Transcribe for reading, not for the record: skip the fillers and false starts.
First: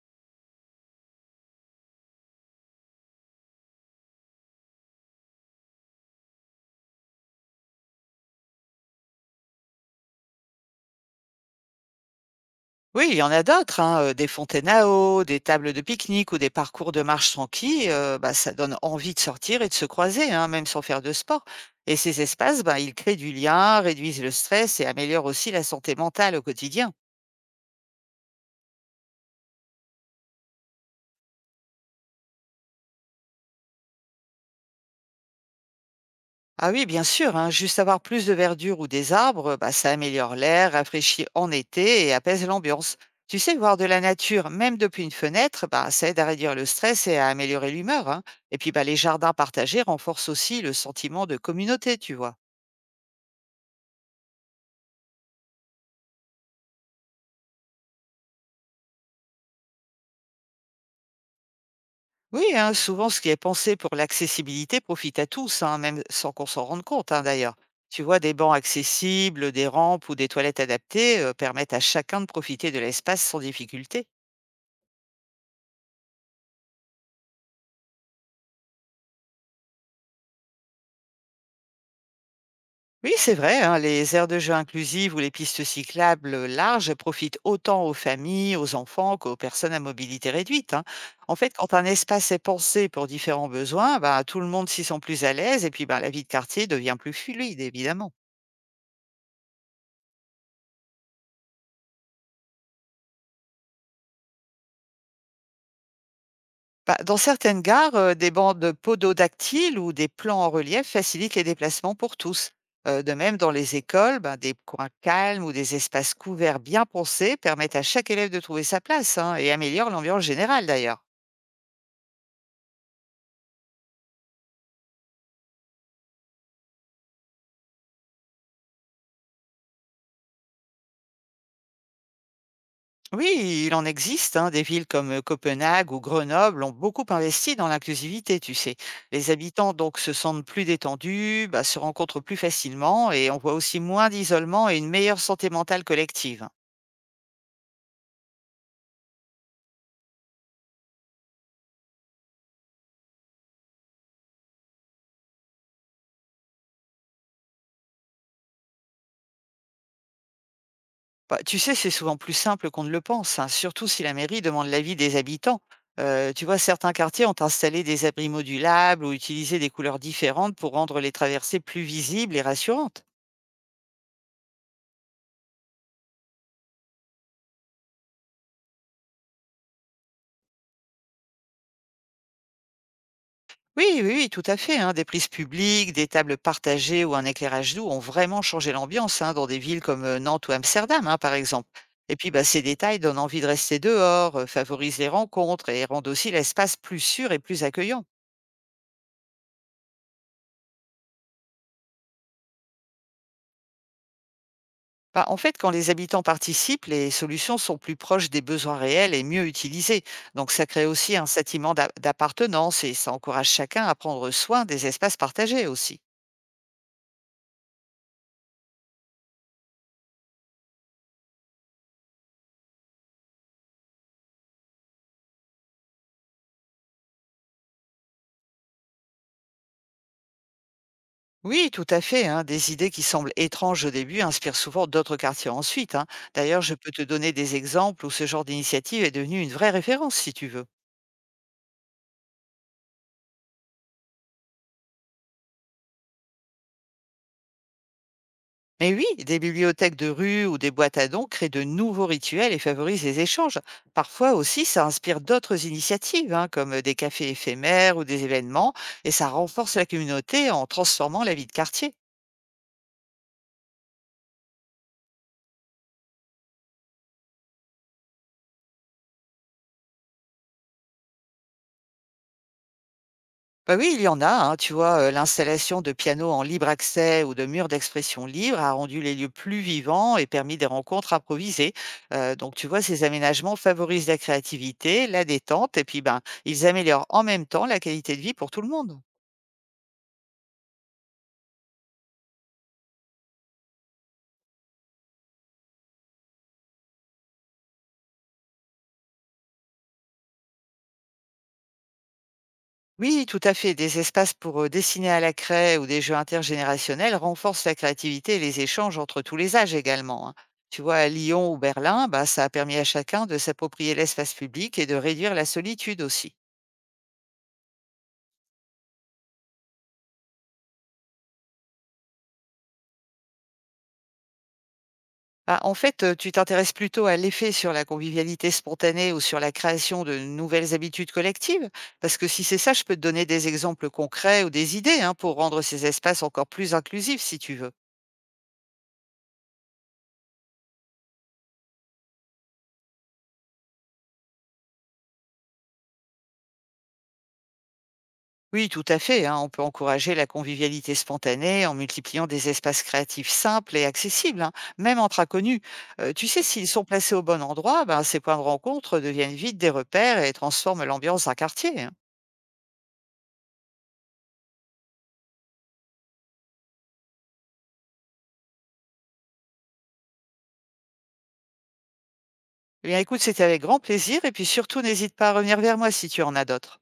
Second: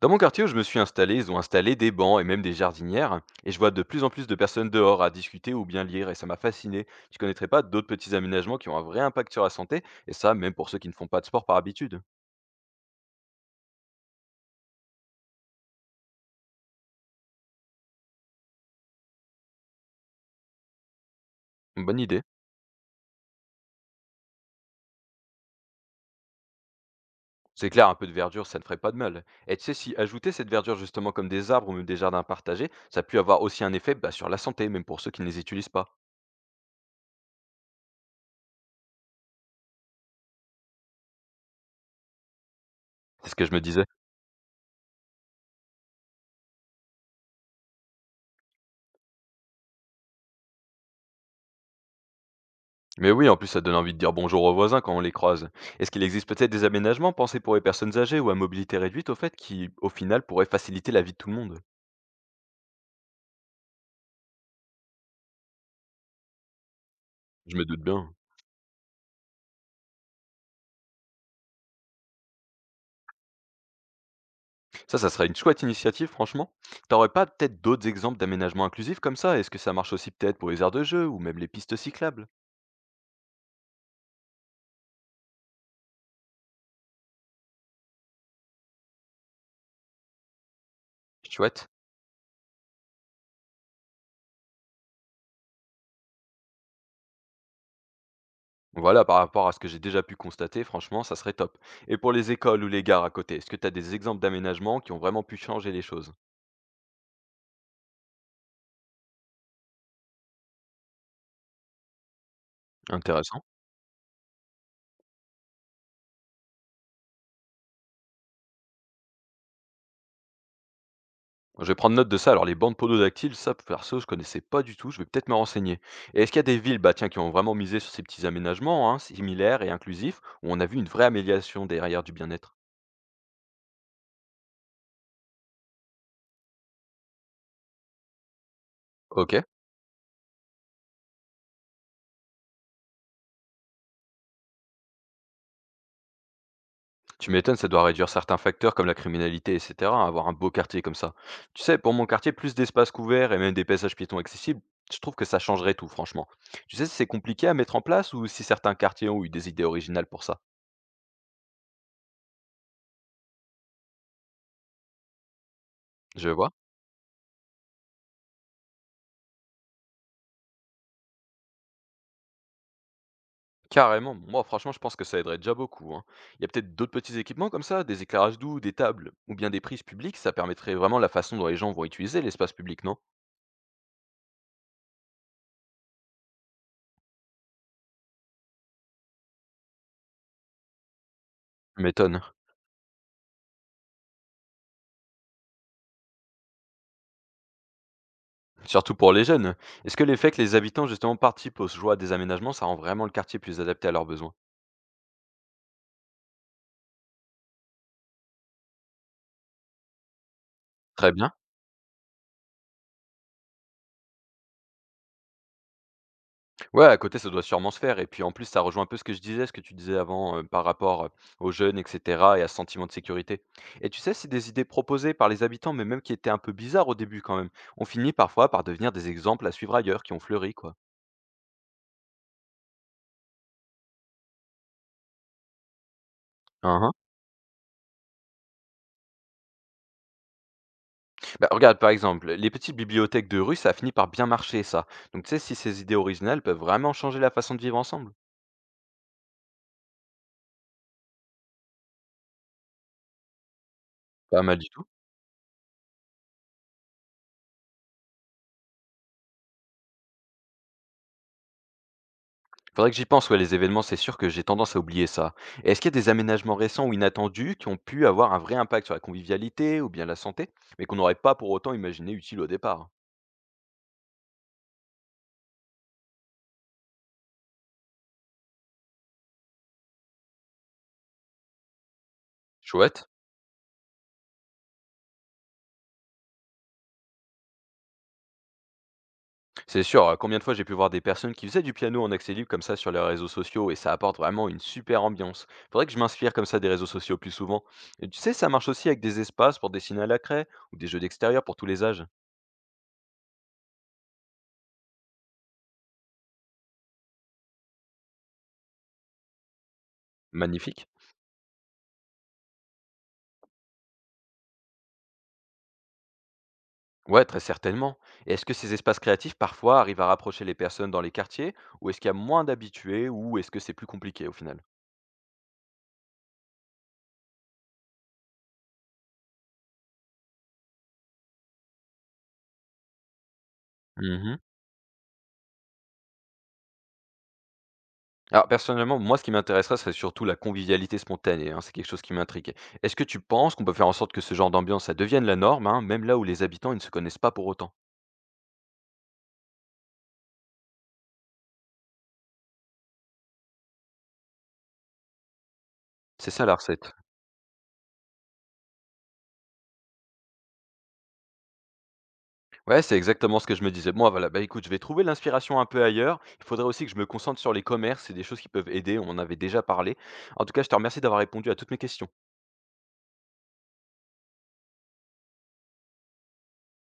Dans mon quartier où je me suis installé, ils ont installé des bancs et même des jardinières, et je vois de plus en plus de personnes dehors à discuter ou bien lire, et ça m'a fasciné. Je connaîtrais pas d'autres petits aménagements qui ont un vrai impact sur la santé, et ça, même pour ceux qui ne font pas de sport par habitude. Oui, il y en a d'autres, hein, des fontaines à eau, des tables de pique-nique ou des parcours de marche tranquille. Ça donne envie de sortir et de se croiser, hein, même sans faire de sport. Et Bonne ces idée. espaces, ben, ils créent du lien, réduisent le stress et améliorent aussi la santé mentale au quotidien. C'est clair, un peu de verdure, ça ne ferait pas de mal. Et tu sais, si ajouter cette verdure justement comme des arbres ou même des jardins partagés, ça a pu avoir aussi un effet sur la santé, même pour ceux qui ne les utilisent pas. Ah oui, bien sûr, hein, juste avoir plus de verdure ou des arbres, bah, ça améliore l'air, rafraîchit en été et apaise l'ambiance. C'est ce Tu que je sais, me voir de disais. la nature, même depuis une fenêtre, bah, ça aide à réduire le stress et à améliorer l'humeur, hein. Et puis, bah, les jardins partagés renforcent aussi le sentiment de communauté, tu vois. Mais oui, en plus, ça donne envie de dire bonjour aux voisins quand on les croise. Est-ce qu'il existe peut-être des aménagements pensés pour les personnes âgées ou à mobilité réduite, au fait, qui, au final, pourraient faciliter la vie de tout le monde? Oui, hein, souvent, ce qui est pensé pour l'accessibilité profite à tous, hein, même sans qu'on s'en rende compte, hein, d'ailleurs. Je me doute Tu bien. vois, des bancs accessibles, des rampes ou des toilettes adaptées permettent à chacun de profiter de l'espace sans difficulté. Ça serait une chouette initiative, franchement. T'aurais pas peut-être d'autres exemples d'aménagements inclusifs comme ça? Est-ce que ça marche aussi peut-être pour les aires de jeu ou même les pistes cyclables? Oui, c'est vrai, hein, les aires de jeu inclusives ou les pistes cyclables larges profitent autant aux familles, aux enfants qu'aux personnes à mobilité réduite, hein. En fait, Chouette. quand un espace est pensé pour différents besoins, bah, tout le monde s'y sent plus à l'aise et puis bah, la vie de quartier devient plus fluide, évidemment. Voilà, par rapport à ce que j'ai déjà pu constater, franchement, ça serait top. Et pour les écoles ou les gares à côté, est-ce que t'as des exemples d'aménagements qui ont vraiment pu changer les choses? Bah, dans certaines gares, des bandes pododactyles ou des plans en relief facilitent les déplacements pour tous. De même, Intéressant. dans les écoles, bah, des coins calmes ou des espaces couverts bien pensés permettent à chaque élève de trouver sa place, hein, et améliorent l'ambiance générale d'ailleurs. Je vais prendre note de ça. Alors, les bandes pododactyles, ça, perso, je connaissais pas du tout. Je vais peut-être me renseigner. Et est-ce qu'il y a des villes tiens, qui ont vraiment misé sur ces petits aménagements, hein, similaires et inclusifs, où on a vu une vraie amélioration derrière du bien-être. Oui, il en existe, hein. Des villes comme Copenhague ou Grenoble ont beaucoup investi dans l'inclusivité, tu sais. Les Ok. habitants donc se sentent plus détendus, bah, se rencontrent plus facilement et on voit aussi moins d'isolement et une meilleure santé mentale collective. Tu m'étonnes, ça doit réduire certains facteurs comme la criminalité, etc. Avoir un beau quartier comme ça. Tu sais, pour mon quartier, plus d'espaces couverts et même des passages piétons accessibles, je trouve que ça changerait tout, franchement. Tu sais si c'est compliqué à mettre en place ou si certains quartiers ont eu des idées originales pour ça. Bah, tu sais, c'est souvent plus simple qu'on ne le pense, hein, surtout si la mairie demande l'avis des habitants. Je Tu vois. vois, certains quartiers ont installé des abris modulables ou utilisé des couleurs différentes pour rendre les traversées plus visibles et rassurantes. Carrément, moi franchement je pense que ça aiderait déjà beaucoup, hein. Il y a peut-être d'autres petits équipements comme ça, des éclairages doux, des tables, ou bien des prises publiques, ça permettrait vraiment la façon dont les gens vont utiliser l'espace public, non? Oui, oui, oui, tout à fait, hein. Des prises publiques, des tables partagées ou un éclairage doux ont vraiment changé l'ambiance, hein, dans des villes comme Nantes ou Amsterdam, hein, par exemple. Je Et m'étonne. puis, bah, ces détails donnent envie de rester dehors, favorisent les rencontres et rendent aussi l'espace plus sûr et plus accueillant. Surtout pour les jeunes. Est-ce que l'effet que les habitants justement participent aux joies des aménagements, ça rend vraiment le quartier plus adapté à leurs besoins? Bah, en fait, quand les habitants participent, les solutions sont plus proches des besoins réels et mieux utilisées. Donc, ça crée Très aussi un bien. sentiment d'appartenance et ça encourage chacun à prendre soin des espaces partagés aussi. Ouais, à côté, ça doit sûrement se faire et puis en plus, ça rejoint un peu ce que je disais, ce que tu disais avant, par rapport, aux jeunes et cetera et à ce sentiment de sécurité, et tu sais, c'est des idées proposées par les habitants, mais même qui étaient un peu bizarres au début quand même, on finit parfois par devenir des exemples à suivre ailleurs qui ont fleuri, quoi. Oui, tout à fait, hein. Des idées qui semblent étranges au début inspirent souvent d'autres quartiers ensuite, hein. D'ailleurs, je Hein, peux hein. te donner des exemples où ce genre d'initiative est devenue une vraie référence, si tu veux. Bah, regarde, par exemple, les petites bibliothèques de rue, ça a fini par bien marcher, ça. Donc tu sais, si ces idées originales peuvent vraiment changer la façon de vivre ensemble. Mais oui, des bibliothèques de rue ou des boîtes à dons créent de nouveaux rituels et favorisent les échanges. Parfois Pas mal aussi, du tout. ça inspire d'autres initiatives, hein, comme des cafés éphémères ou des événements, et ça renforce la communauté en transformant la vie de quartier. Faudrait que j'y pense, ouais, les événements, c'est sûr que j'ai tendance à oublier ça. Et est-ce qu'il y a des aménagements récents ou inattendus qui ont pu avoir un vrai impact sur la convivialité ou bien la santé, mais qu'on n'aurait pas pour autant imaginé utile au départ? Bah oui, il y en a, hein, tu vois, l'installation de pianos en libre accès ou de murs d'expression libre a rendu les lieux plus vivants et permis des rencontres improvisées. Donc tu vois, ces Chouette. aménagements favorisent la créativité, la détente et puis, ben, ils améliorent en même temps la qualité de vie pour tout le monde. C'est sûr, combien de fois j'ai pu voir des personnes qui faisaient du piano en accès libre comme ça sur les réseaux sociaux et ça apporte vraiment une super ambiance. Faudrait que je m'inspire comme ça des réseaux sociaux plus souvent. Et tu sais, ça marche aussi avec des espaces pour dessiner à la craie ou des jeux d'extérieur pour tous les âges. Oui, tout à fait, des espaces pour, dessiner à la craie ou des jeux intergénérationnels renforcent la créativité et les échanges entre tous les âges également, hein. Tu Magnifique. vois, à Lyon ou Berlin, bah, ça a permis à chacun de s'approprier l'espace public et de réduire la solitude aussi. Ouais, très certainement. Et est-ce que ces espaces créatifs, parfois, arrivent à rapprocher les personnes dans les quartiers, ou est-ce qu'il y a moins d'habitués, ou est-ce que c'est plus compliqué au final? Bah, en fait, tu t'intéresses plutôt à l'effet sur la convivialité spontanée ou sur la création de nouvelles habitudes collectives? Parce que si c'est ça, je peux te donner des exemples Mhm. concrets ou des idées, hein, pour rendre ces espaces encore plus inclusifs, si tu veux. Alors personnellement, moi, ce qui m'intéresserait, serait surtout la convivialité spontanée, hein, c'est quelque chose qui m'intrigue. Est-ce que tu penses qu'on peut faire en sorte que ce genre d'ambiance, ça devienne la norme, hein, même là où les habitants, ils ne se connaissent pas pour autant? Oui, tout à fait, hein, on peut encourager la convivialité spontanée en multipliant des espaces créatifs simples et accessibles, hein, même entre inconnus. Tu C'est sais, ça la s'ils sont recette. placés au bon endroit, ben, ces points de rencontre deviennent vite des repères et transforment l'ambiance d'un quartier, hein. Ouais, c'est exactement ce que je me disais. Moi, voilà, bah écoute, je vais trouver l'inspiration un peu ailleurs. Il faudrait aussi que je me concentre sur les commerces et des choses qui peuvent aider, on en avait déjà parlé. En tout cas, je te remercie d'avoir répondu à toutes mes questions. Eh bien, écoute, c'était avec grand plaisir et puis surtout, n'hésite pas à revenir vers moi si tu en as d'autres.